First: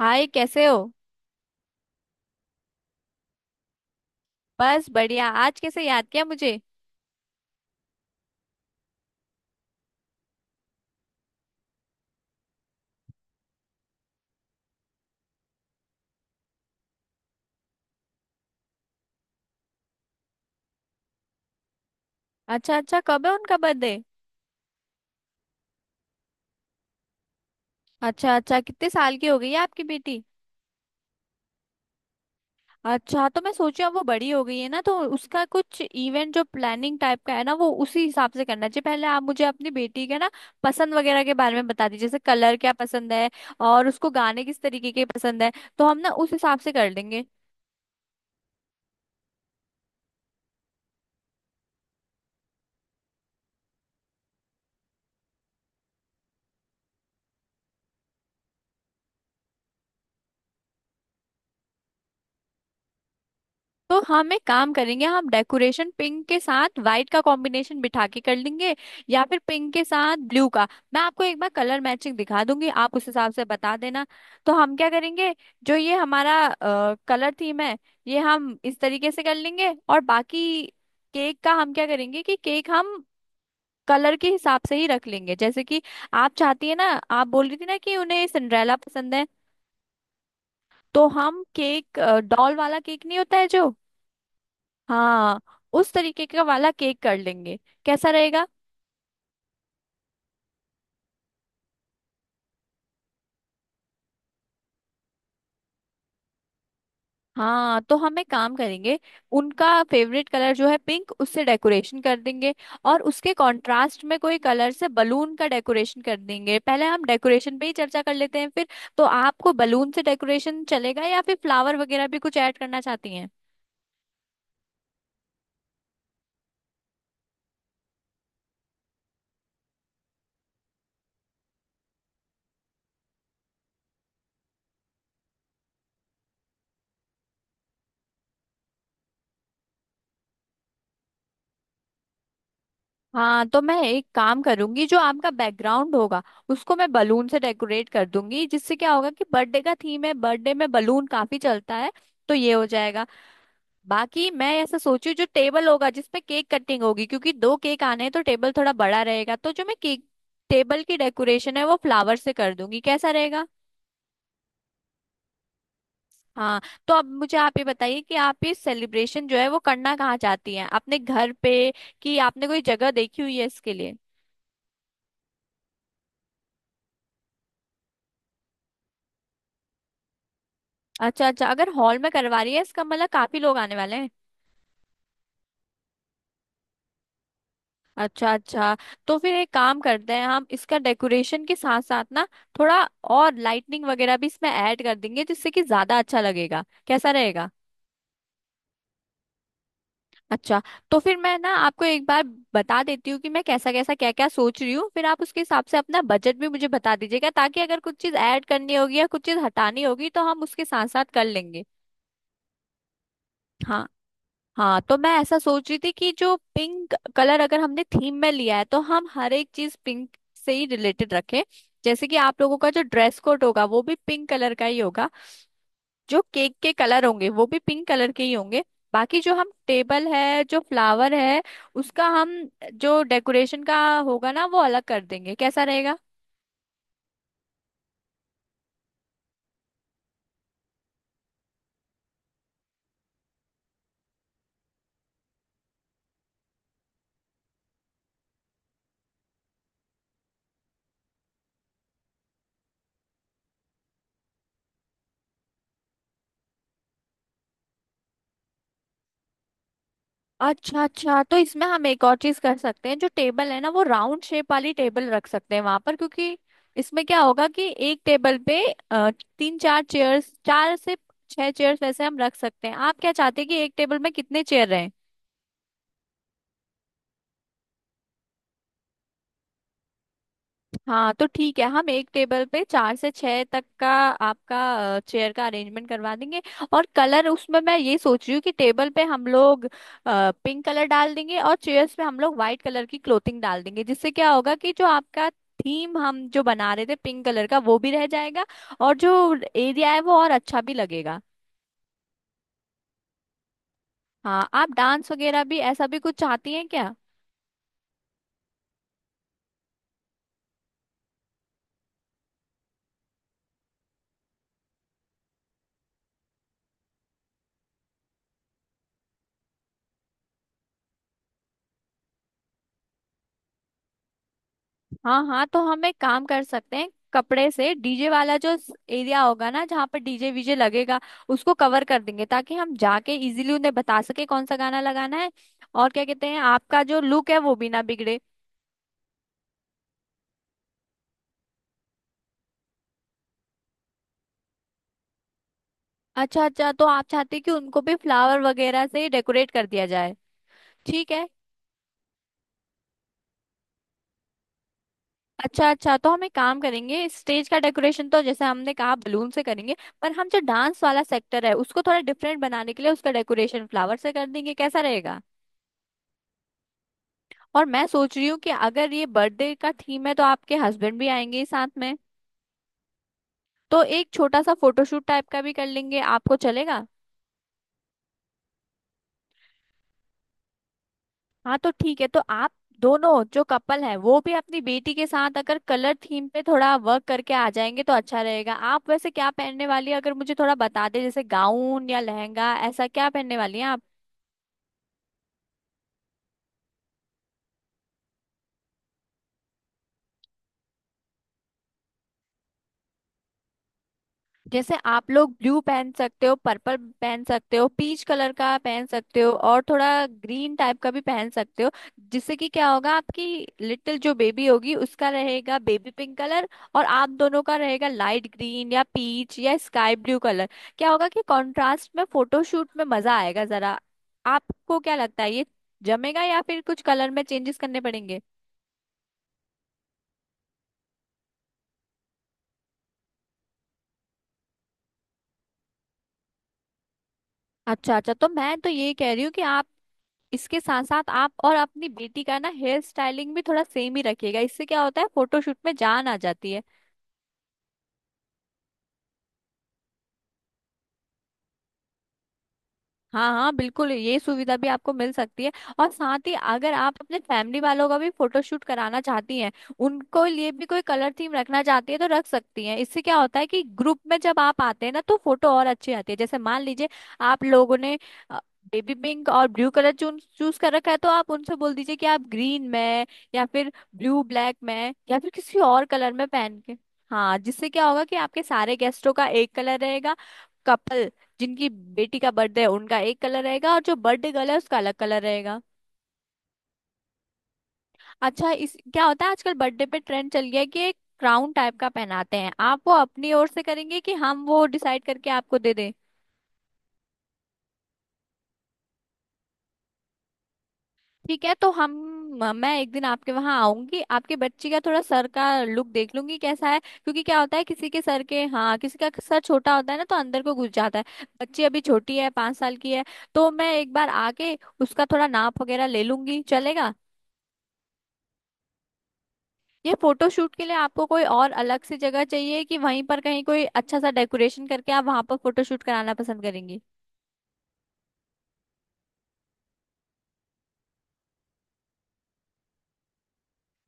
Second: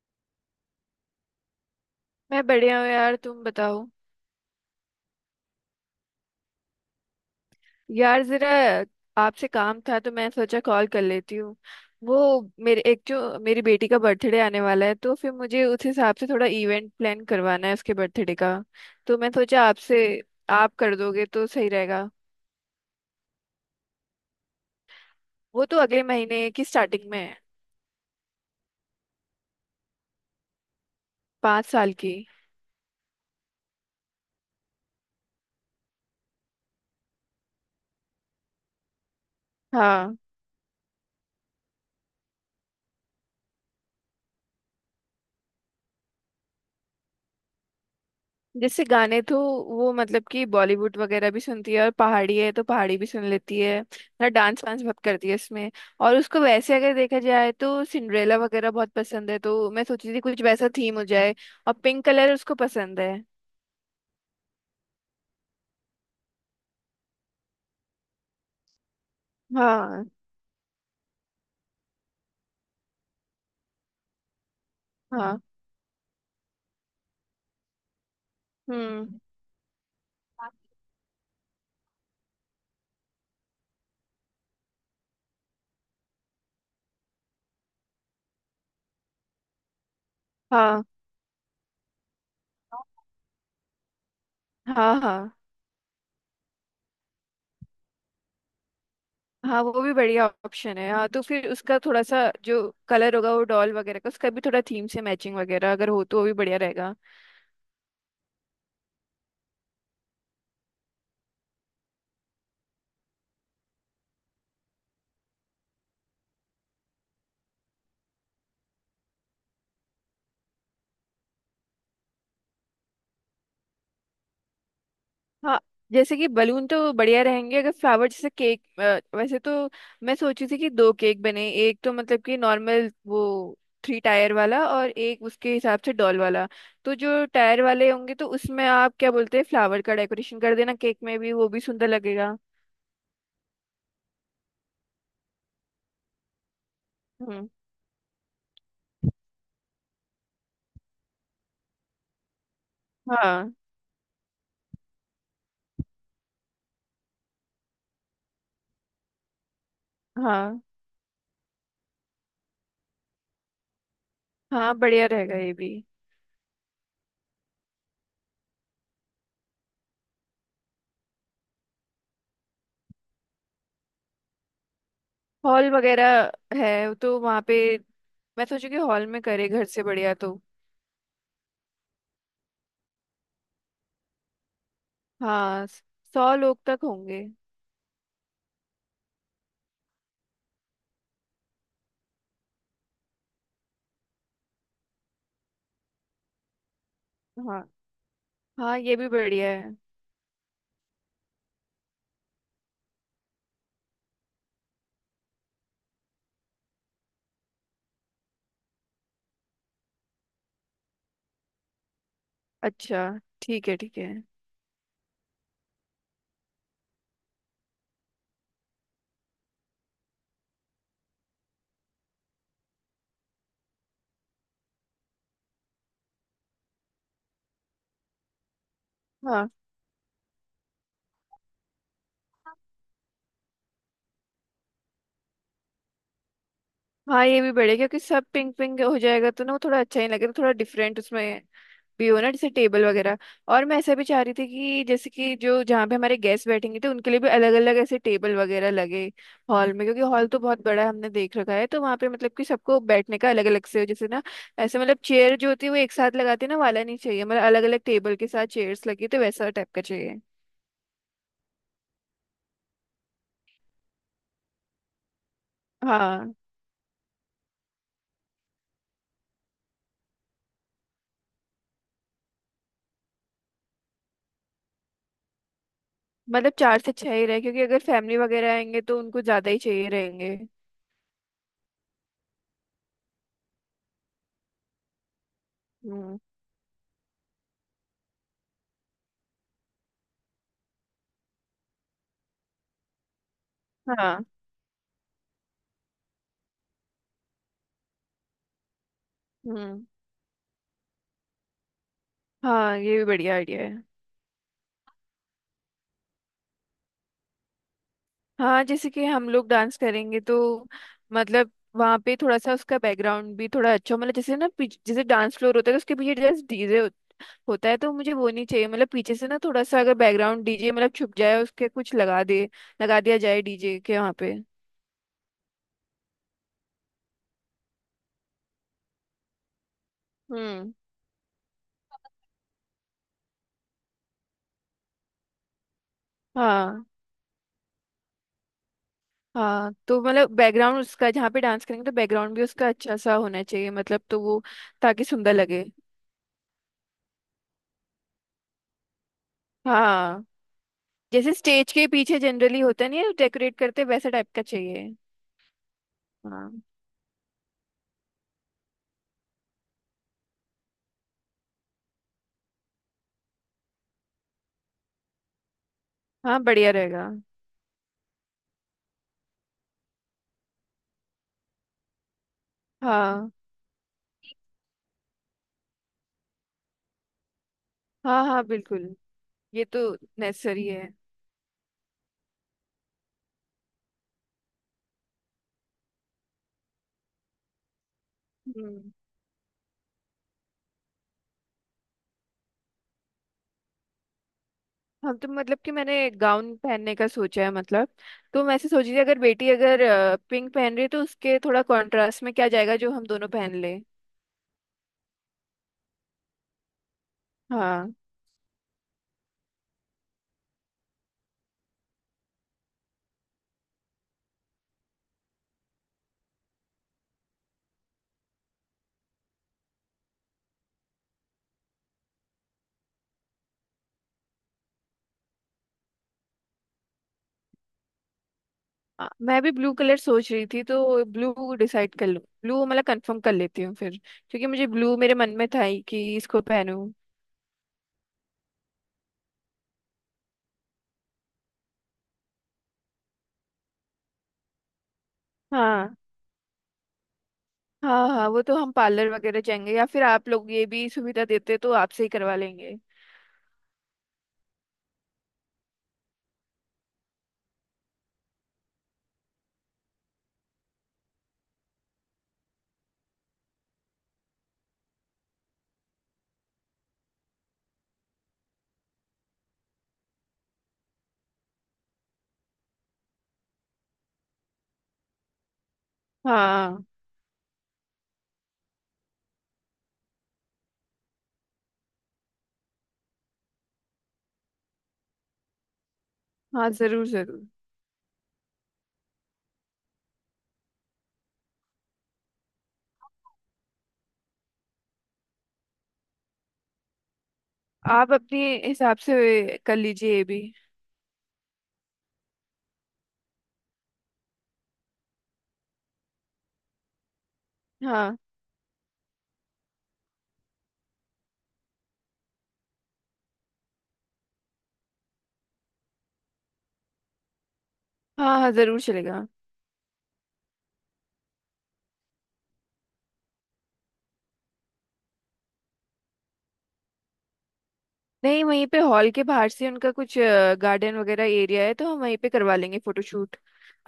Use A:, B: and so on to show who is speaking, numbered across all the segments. A: हाय, कैसे हो।
B: मैं बढ़िया हूँ यार, तुम बताओ।
A: बस बढ़िया। आज कैसे याद किया मुझे।
B: यार जरा आपसे काम था तो मैं सोचा कॉल कर लेती हूँ। वो मेरे एक जो मेरी बेटी का बर्थडे आने वाला है तो फिर मुझे उस हिसाब से थोड़ा इवेंट प्लान करवाना है उसके बर्थडे का। तो मैं सोचा आपसे आप कर दोगे तो सही रहेगा।
A: अच्छा अच्छा, कब है उनका बर्थडे।
B: वो तो अगले महीने की स्टार्टिंग में है।
A: अच्छा अच्छा, कितने साल की हो गई है आपकी बेटी।
B: 5 साल की।
A: अच्छा, तो मैं सोची अब वो बड़ी हो गई है ना, तो उसका कुछ इवेंट जो प्लानिंग टाइप का है ना, वो उसी हिसाब से करना चाहिए। पहले आप मुझे अपनी बेटी
B: हाँ।
A: के ना पसंद वगैरह के बारे में बता दीजिए, जैसे कलर क्या पसंद है और उसको गाने किस तरीके के पसंद है, तो हम ना उस हिसाब से कर लेंगे।
B: जैसे गाने तो वो मतलब कि बॉलीवुड वगैरह भी सुनती है और पहाड़ी है तो पहाड़ी भी सुन लेती है ना। डांस वांस बहुत करती है इसमें। और उसको वैसे अगर देखा जाए तो सिंड्रेला वगैरह बहुत पसंद है तो मैं सोची थी कुछ वैसा थीम हो जाए। और पिंक कलर उसको पसंद है।
A: तो हम एक काम करेंगे, हम डेकोरेशन पिंक के साथ व्हाइट का कॉम्बिनेशन बिठा के कर लेंगे या फिर पिंक के
B: हाँ।
A: साथ ब्लू का। मैं आपको एक बार कलर मैचिंग दिखा दूंगी, आप उस हिसाब से बता देना। तो हम क्या करेंगे,
B: हाँ।
A: जो ये हमारा कलर थीम है ये हम इस तरीके
B: हम्म।
A: से कर लेंगे। और बाकी केक का हम क्या करेंगे कि केक हम कलर के हिसाब से ही रख लेंगे। जैसे कि आप चाहती है ना, आप बोल रही थी ना कि उन्हें सिंड्रेला पसंद है,
B: हाँ
A: तो हम केक डॉल वाला केक नहीं होता है जो,
B: हाँ। हाँ।
A: हाँ, उस तरीके का वाला केक कर लेंगे। कैसा रहेगा।
B: हाँ, वो भी बढ़िया ऑप्शन है। हाँ तो फिर उसका थोड़ा सा जो कलर होगा वो डॉल वगैरह का उसका भी थोड़ा थीम से मैचिंग वगैरह अगर हो तो वो भी बढ़िया रहेगा।
A: हाँ तो हम एक काम करेंगे, उनका फेवरेट कलर जो है पिंक उससे डेकोरेशन कर देंगे और उसके कंट्रास्ट में कोई कलर से बलून का डेकोरेशन कर देंगे। पहले हम डेकोरेशन पे ही चर्चा कर लेते हैं फिर। तो आपको बलून से डेकोरेशन चलेगा या फिर फ्लावर वगैरह भी कुछ ऐड करना चाहती हैं।
B: हाँ जैसे कि बलून तो बढ़िया रहेंगे। अगर फ्लावर जैसे केक वैसे तो मैं सोची थी कि दो केक बने, एक तो मतलब कि नॉर्मल वो थ्री टायर वाला और एक उसके हिसाब से डॉल वाला। तो जो टायर वाले होंगे तो उसमें आप क्या बोलते हैं फ्लावर का डेकोरेशन कर देना केक में भी, वो भी सुंदर लगेगा।
A: हाँ तो मैं एक काम करूंगी, जो आपका बैकग्राउंड होगा उसको मैं बलून से
B: हम्म।
A: डेकोरेट कर दूंगी, जिससे क्या होगा कि बर्थडे का थीम है, बर्थडे में बलून काफी चलता है तो ये हो जाएगा।
B: हाँ।
A: बाकी मैं ऐसा सोची जो टेबल होगा जिसपे केक कटिंग होगी, क्योंकि दो केक आने हैं तो टेबल थोड़ा बड़ा रहेगा, तो जो मैं केक
B: हाँ।
A: टेबल की डेकोरेशन है वो फ्लावर से कर दूंगी। कैसा रहेगा।
B: हाँ बढ़िया रहेगा ये भी।
A: हाँ तो अब मुझे आप ये बताइए कि आप ये सेलिब्रेशन जो है वो करना कहाँ चाहती हैं, अपने घर पे कि आपने कोई जगह देखी हुई है इसके लिए।
B: हॉल वगैरह है तो वहाँ पे मैं सोचू कि हॉल में करे घर से बढ़िया तो।
A: अच्छा अच्छा, अगर हॉल में करवा रही है इसका मतलब काफी लोग आने वाले हैं।
B: हाँ 100 लोग तक होंगे।
A: अच्छा अच्छा। तो फिर एक काम करते हैं, हम इसका डेकोरेशन के साथ साथ ना थोड़ा और लाइटनिंग वगैरह भी इसमें ऐड कर देंगे जिससे कि ज्यादा अच्छा लगेगा। कैसा रहेगा।
B: हाँ। हाँ ये भी बढ़िया है।
A: अच्छा, तो फिर मैं ना आपको एक बार बता देती हूँ कि मैं कैसा कैसा क्या क्या सोच रही हूँ, फिर आप उसके हिसाब से अपना बजट भी मुझे बता दीजिएगा, ताकि अगर कुछ चीज ऐड करनी होगी या कुछ चीज हटानी होगी तो हम उसके साथ साथ कर लेंगे।
B: अच्छा ठीक है,
A: हाँ।
B: ठीक है।
A: हाँ तो मैं ऐसा सोच रही थी कि जो पिंक कलर अगर हमने थीम में लिया है तो हम हर एक चीज पिंक से ही रिलेटेड रखें, जैसे कि आप लोगों का जो ड्रेस कोड होगा वो भी पिंक कलर का ही होगा, जो केक के कलर होंगे वो भी पिंक कलर के ही होंगे। बाकी जो
B: हाँ।
A: हम टेबल है, जो फ्लावर है, उसका हम जो डेकोरेशन का होगा ना वो अलग कर देंगे। कैसा रहेगा।
B: हाँ ये भी बढ़िया क्योंकि सब पिंक पिंक हो जाएगा तो ना वो थोड़ा अच्छा ही लगेगा। थोड़ा डिफरेंट उसमें भी हो ना जैसे टेबल वगैरह। और मैं ऐसा भी चाह रही थी कि जैसे कि जो जहाँ पे हमारे गेस्ट बैठेंगे तो उनके लिए भी अलग अलग ऐसे टेबल वगैरह लगे हॉल में, क्योंकि हॉल तो बहुत बड़ा है, हमने देख रखा है तो वहाँ पे मतलब कि सबको बैठने का अलग अलग से हो जैसे ना। ऐसे मतलब चेयर जो होती है वो एक साथ लगाते हैं ना वाला नहीं चाहिए, मतलब अलग अलग टेबल के साथ चेयर्स लगी तो वैसा टाइप का चाहिए।
A: अच्छा अच्छा, तो इसमें हम एक और चीज कर सकते हैं, जो टेबल है ना वो राउंड शेप वाली टेबल रख सकते हैं वहां पर,
B: हाँ
A: क्योंकि इसमें क्या होगा कि एक टेबल पे तीन चार चेयर्स, चार से छह चेयर्स वैसे हम रख सकते हैं। आप क्या चाहते हैं कि एक टेबल में कितने चेयर रहे।
B: मतलब चार से छह ही रहे क्योंकि अगर फैमिली वगैरह आएंगे तो उनको ज्यादा ही चाहिए रहेंगे।
A: हाँ तो ठीक है, हम एक टेबल पे चार से छह तक का आपका चेयर का अरेंजमेंट करवा
B: हम्म।
A: देंगे। और कलर उसमें मैं ये सोच रही हूँ कि टेबल पे हम लोग पिंक कलर डाल देंगे और चेयर्स पे हम लोग व्हाइट कलर की क्लोथिंग डाल देंगे, जिससे
B: हाँ।
A: क्या होगा कि जो आपका थीम हम जो बना रहे थे पिंक कलर का वो भी रह जाएगा और जो
B: हम्म।
A: एरिया है वो और अच्छा भी लगेगा।
B: हाँ ये भी बढ़िया आइडिया है।
A: हाँ, आप डांस वगैरह भी ऐसा भी कुछ चाहती हैं क्या।
B: हाँ जैसे कि हम लोग डांस करेंगे तो मतलब वहाँ पे थोड़ा सा उसका बैकग्राउंड भी थोड़ा अच्छा हो। मतलब जैसे ना जैसे डांस फ्लोर होता है तो उसके पीछे जस्ट डीजे होता है तो मुझे वो नहीं चाहिए। मतलब पीछे से ना थोड़ा सा अगर बैकग्राउंड डीजे मतलब छुप जाए उसके कुछ लगा दे, लगा दिया जाए डीजे के वहाँ पे।
A: हाँ हाँ, तो हम एक काम कर सकते हैं, कपड़े से डीजे वाला जो एरिया होगा ना, जहाँ पर डीजे वीजे
B: हम्म।
A: लगेगा उसको कवर कर देंगे, ताकि हम जाके इजीली उन्हें बता सके कौन सा गाना लगाना है। और क्या कहते हैं, आपका
B: हाँ।
A: जो लुक है वो भी ना बिगड़े।
B: हाँ तो मतलब बैकग्राउंड उसका जहाँ पे डांस करेंगे तो बैकग्राउंड भी उसका अच्छा सा होना चाहिए मतलब, तो वो ताकि सुंदर लगे।
A: अच्छा अच्छा, तो आप चाहते हैं कि उनको भी फ्लावर वगैरह से डेकोरेट कर दिया जाए।
B: हाँ
A: ठीक है।
B: जैसे स्टेज के पीछे जनरली होता नहीं है डेकोरेट करते, वैसा टाइप का चाहिए।
A: अच्छा अच्छा, तो हम एक
B: हाँ।
A: काम करेंगे, स्टेज का डेकोरेशन तो जैसे हमने कहा बलून से करेंगे, पर हम जो डांस वाला सेक्टर है उसको थोड़ा डिफरेंट बनाने के लिए उसका डेकोरेशन फ्लावर से कर देंगे। कैसा रहेगा।
B: हाँ बढ़िया रहेगा।
A: और मैं सोच रही हूँ कि अगर ये बर्थडे का थीम है तो आपके हस्बैंड भी आएंगे ही साथ में,
B: हाँ।
A: तो एक छोटा सा फोटोशूट टाइप का भी कर लेंगे। आपको चलेगा।
B: हाँ हाँ बिल्कुल। ये तो नेसेसरी है।
A: हाँ तो ठीक है, तो आप दोनों जो कपल है वो भी अपनी बेटी के साथ अगर कलर थीम पे थोड़ा वर्क करके आ जाएंगे तो अच्छा रहेगा। आप
B: हम्म।
A: वैसे क्या पहनने वाली है, अगर मुझे थोड़ा बता दे, जैसे गाउन या लहंगा ऐसा क्या पहनने वाली है आप?
B: हम तो मतलब कि मैंने गाउन पहनने का सोचा है मतलब। तो मैं ऐसे सोच रही थी अगर बेटी अगर पिंक पहन रही है तो उसके थोड़ा कॉन्ट्रास्ट में क्या जाएगा जो हम दोनों पहन ले।
A: जैसे आप लोग ब्लू पहन सकते हो, पर्पल पहन सकते हो,
B: हाँ।
A: पीच कलर का पहन सकते हो और थोड़ा ग्रीन टाइप का भी पहन सकते हो, जिससे कि क्या होगा आपकी लिटिल जो बेबी होगी उसका रहेगा बेबी पिंक कलर और आप दोनों का रहेगा लाइट ग्रीन या पीच या स्काई ब्लू कलर। क्या होगा कि कॉन्ट्रास्ट में फोटोशूट में मजा आएगा जरा। आपको क्या लगता है ये जमेगा या फिर कुछ कलर में चेंजेस करने पड़ेंगे।
B: मैं भी ब्लू कलर सोच रही थी तो ब्लू डिसाइड कर लूँ, ब्लू मतलब कंफर्म कर लेती हूँ फिर, क्योंकि मुझे ब्लू मेरे मन में था ही कि इसको पहनूं।
A: अच्छा अच्छा, तो मैं तो ये कह रही हूँ कि आप इसके साथ साथ आप और अपनी बेटी का ना हेयर स्टाइलिंग भी थोड़ा सेम ही रखिएगा, इससे क्या होता है फोटोशूट में
B: हाँ।
A: जान आ जाती है।
B: हाँ हाँ, वो तो हम पार्लर वगैरह जाएंगे या फिर आप लोग ये भी सुविधा देते तो आपसे ही करवा लेंगे।
A: हाँ हाँ बिल्कुल, ये सुविधा भी आपको मिल सकती है। और साथ ही अगर आप अपने फैमिली वालों का भी फोटोशूट कराना चाहती हैं, उनको लिए भी कोई कलर थीम रखना चाहती है तो रख सकती हैं, इससे क्या होता है कि ग्रुप में जब आप आते हैं ना तो फोटो और अच्छी आती है। जैसे मान लीजिए आप लोगों ने बेबी पिंक और ब्लू कलर चूज चूज कर रखा है, तो आप उनसे बोल दीजिए कि आप ग्रीन में या फिर ब्लू ब्लैक में या फिर किसी और कलर में पहन के।
B: हाँ
A: हाँ, जिससे क्या होगा कि आपके सारे गेस्टों का एक कलर रहेगा, कपल जिनकी बेटी का बर्थडे है उनका एक कलर रहेगा और जो बर्थडे गर्ल है उसका अलग कलर रहेगा।
B: हाँ जरूर जरूर।
A: अच्छा, इस क्या होता है आजकल बर्थडे पे ट्रेंड चल गया है कि एक क्राउन टाइप का पहनाते हैं, आप वो अपनी ओर से करेंगे कि हम वो डिसाइड करके आपको दे दें।
B: आप अपने हिसाब से कर लीजिए ये भी।
A: ठीक है तो हम, मैं एक दिन आपके वहां आऊंगी, आपके बच्ची का थोड़ा सर का लुक देख लूंगी कैसा है, क्योंकि क्या होता है किसी के
B: हाँ।
A: सर के, हाँ किसी का सर छोटा होता है ना तो अंदर को घुस जाता है। बच्ची अभी छोटी है, 5 साल की है, तो मैं एक बार आके उसका थोड़ा नाप वगैरह ले लूंगी। चलेगा।
B: हाँ हाँ जरूर चलेगा।
A: ये फोटोशूट के लिए आपको कोई और अलग से जगह चाहिए कि वहीं पर कहीं कोई अच्छा सा डेकोरेशन करके आप वहां पर फोटोशूट कराना पसंद करेंगी।
B: नहीं वहीं पे हॉल के बाहर से उनका कुछ गार्डन वगैरह एरिया है तो हम वहीं पे करवा लेंगे फोटोशूट।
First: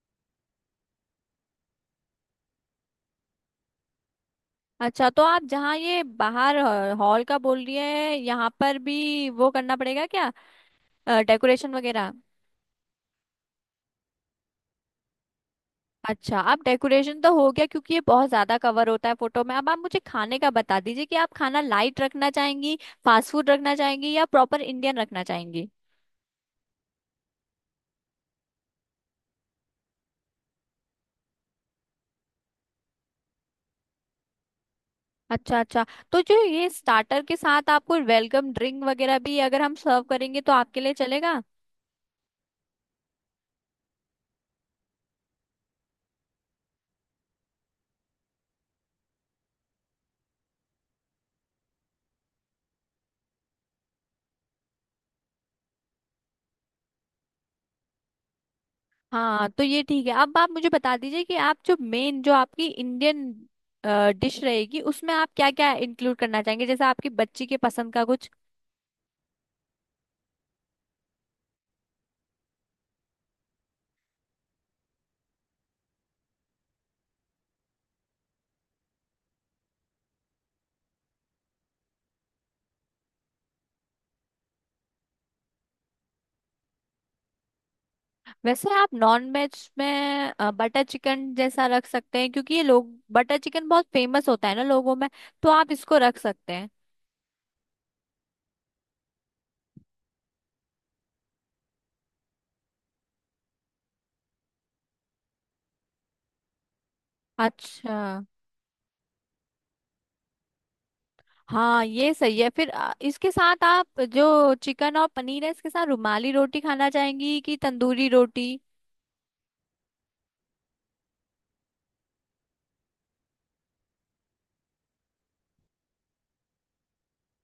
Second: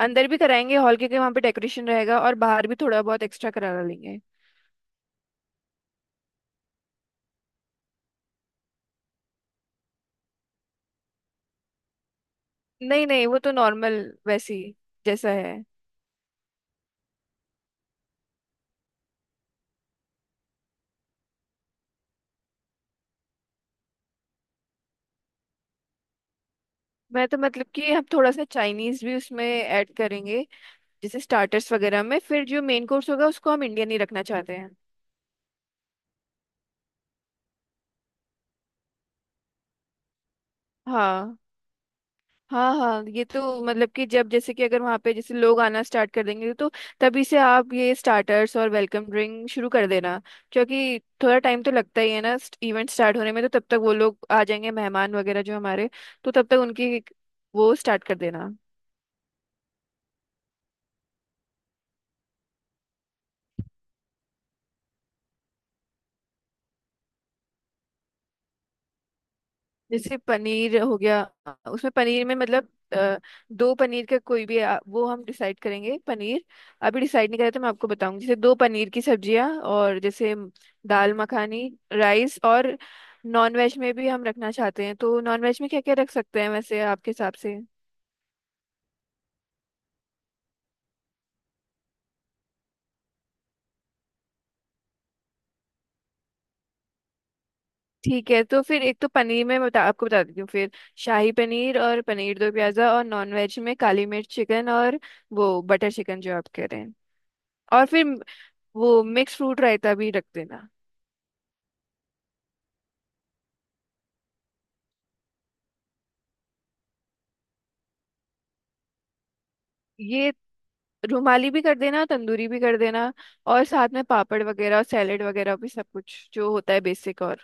B: अंदर भी कराएंगे हॉल के, वहाँ पे डेकोरेशन रहेगा और बाहर भी थोड़ा बहुत एक्स्ट्रा करा लेंगे।
A: अच्छा, तो आप जहाँ ये बाहर हॉल का बोल रही है, यहाँ पर भी वो करना पड़ेगा क्या, डेकोरेशन वगैरह।
B: नहीं नहीं वो तो नॉर्मल वैसी जैसा है।
A: अच्छा, अब डेकोरेशन तो हो गया, क्योंकि ये बहुत ज्यादा कवर होता है फोटो में। अब आप मुझे खाने का बता दीजिए कि आप खाना लाइट रखना चाहेंगी, फास्ट फूड रखना चाहेंगी या प्रॉपर इंडियन रखना चाहेंगी।
B: मैं तो मतलब कि हम थोड़ा सा चाइनीज भी उसमें ऐड करेंगे जैसे स्टार्टर्स वगैरह में, फिर जो मेन कोर्स होगा उसको हम इंडियन ही रखना चाहते हैं।
A: अच्छा अच्छा, तो जो ये स्टार्टर के साथ आपको वेलकम ड्रिंक वगैरह भी अगर हम सर्व करेंगे तो आपके लिए
B: हाँ।
A: चलेगा।
B: हाँ हाँ ये तो मतलब कि जब जैसे कि अगर वहाँ पे जैसे लोग आना स्टार्ट कर देंगे तो तभी से आप ये स्टार्टर्स और वेलकम ड्रिंक शुरू कर देना क्योंकि थोड़ा टाइम तो लगता ही है ना इवेंट स्टार्ट होने में, तो तब तक वो लोग आ जाएंगे मेहमान वगैरह जो हमारे, तो तब तक उनकी वो स्टार्ट कर देना।
A: हाँ तो ये ठीक है, अब आप मुझे बता दीजिए कि आप जो मेन जो आपकी इंडियन डिश रहेगी उसमें आप क्या क्या इंक्लूड करना चाहेंगे, जैसे आपकी बच्ची के पसंद का कुछ।
B: जैसे पनीर हो गया, उसमें पनीर में मतलब अ, दो पनीर का कोई भी वो हम डिसाइड करेंगे। पनीर अभी डिसाइड नहीं करा तो मैं आपको बताऊंगी, जैसे दो पनीर की सब्जियां और जैसे दाल मखानी राइस। और नॉन वेज में भी हम रखना चाहते हैं तो नॉन वेज में क्या क्या रख सकते हैं वैसे आपके हिसाब से।
A: वैसे आप नॉन वेज में बटर चिकन जैसा रख सकते हैं, क्योंकि ये लोग बटर चिकन बहुत फेमस होता है ना लोगों में, तो आप इसको रख सकते हैं।
B: ठीक है तो फिर एक तो पनीर में बता आपको बता देती हूँ फिर, शाही पनीर और पनीर दो प्याजा, और नॉन वेज में काली मिर्च चिकन और वो बटर चिकन जो आप कह रहे हैं। और
A: अच्छा।
B: फिर वो मिक्स फ्रूट रायता भी रख देना।
A: हाँ ये सही है। फिर इसके साथ आप जो चिकन और पनीर है, इसके साथ रुमाली रोटी खाना चाहेंगी कि तंदूरी रोटी।
B: ये रुमाली भी कर देना तंदूरी भी कर देना। और साथ में पापड़ वगैरह और सैलेड वगैरह भी सब कुछ जो होता है बेसिक और।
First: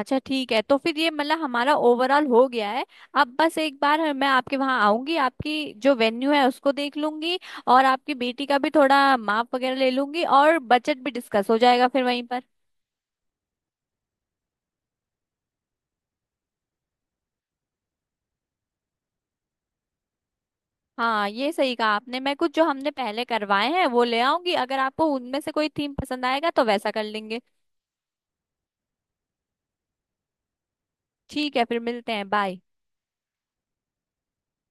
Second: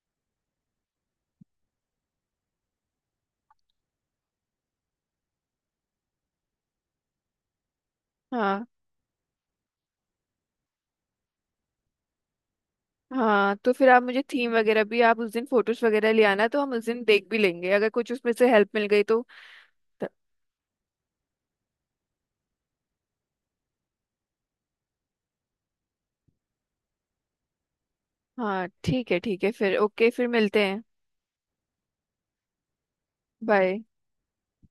A: अच्छा ठीक है, तो फिर ये मतलब हमारा ओवरऑल हो गया है। अब बस एक बार मैं आपके वहाँ आऊंगी, आपकी जो वेन्यू है उसको देख लूंगी और आपकी बेटी का
B: हाँ।
A: भी थोड़ा माप वगैरह ले लूंगी और बजट भी डिस्कस हो जाएगा फिर वहीं पर।
B: हाँ तो फिर आप मुझे थीम वगैरह भी आप उस दिन फोटोज वगैरह ले आना तो हम उस दिन देख भी लेंगे अगर कुछ उसमें से हेल्प मिल गई तो, तो।
A: हाँ ये सही कहा आपने, मैं कुछ जो हमने पहले करवाए हैं वो ले आऊंगी, अगर आपको उनमें से कोई थीम पसंद आएगा तो वैसा कर लेंगे।
B: हाँ ठीक है फिर, ओके फिर मिलते हैं।
A: ठीक है, फिर मिलते हैं। बाय।
B: बाय।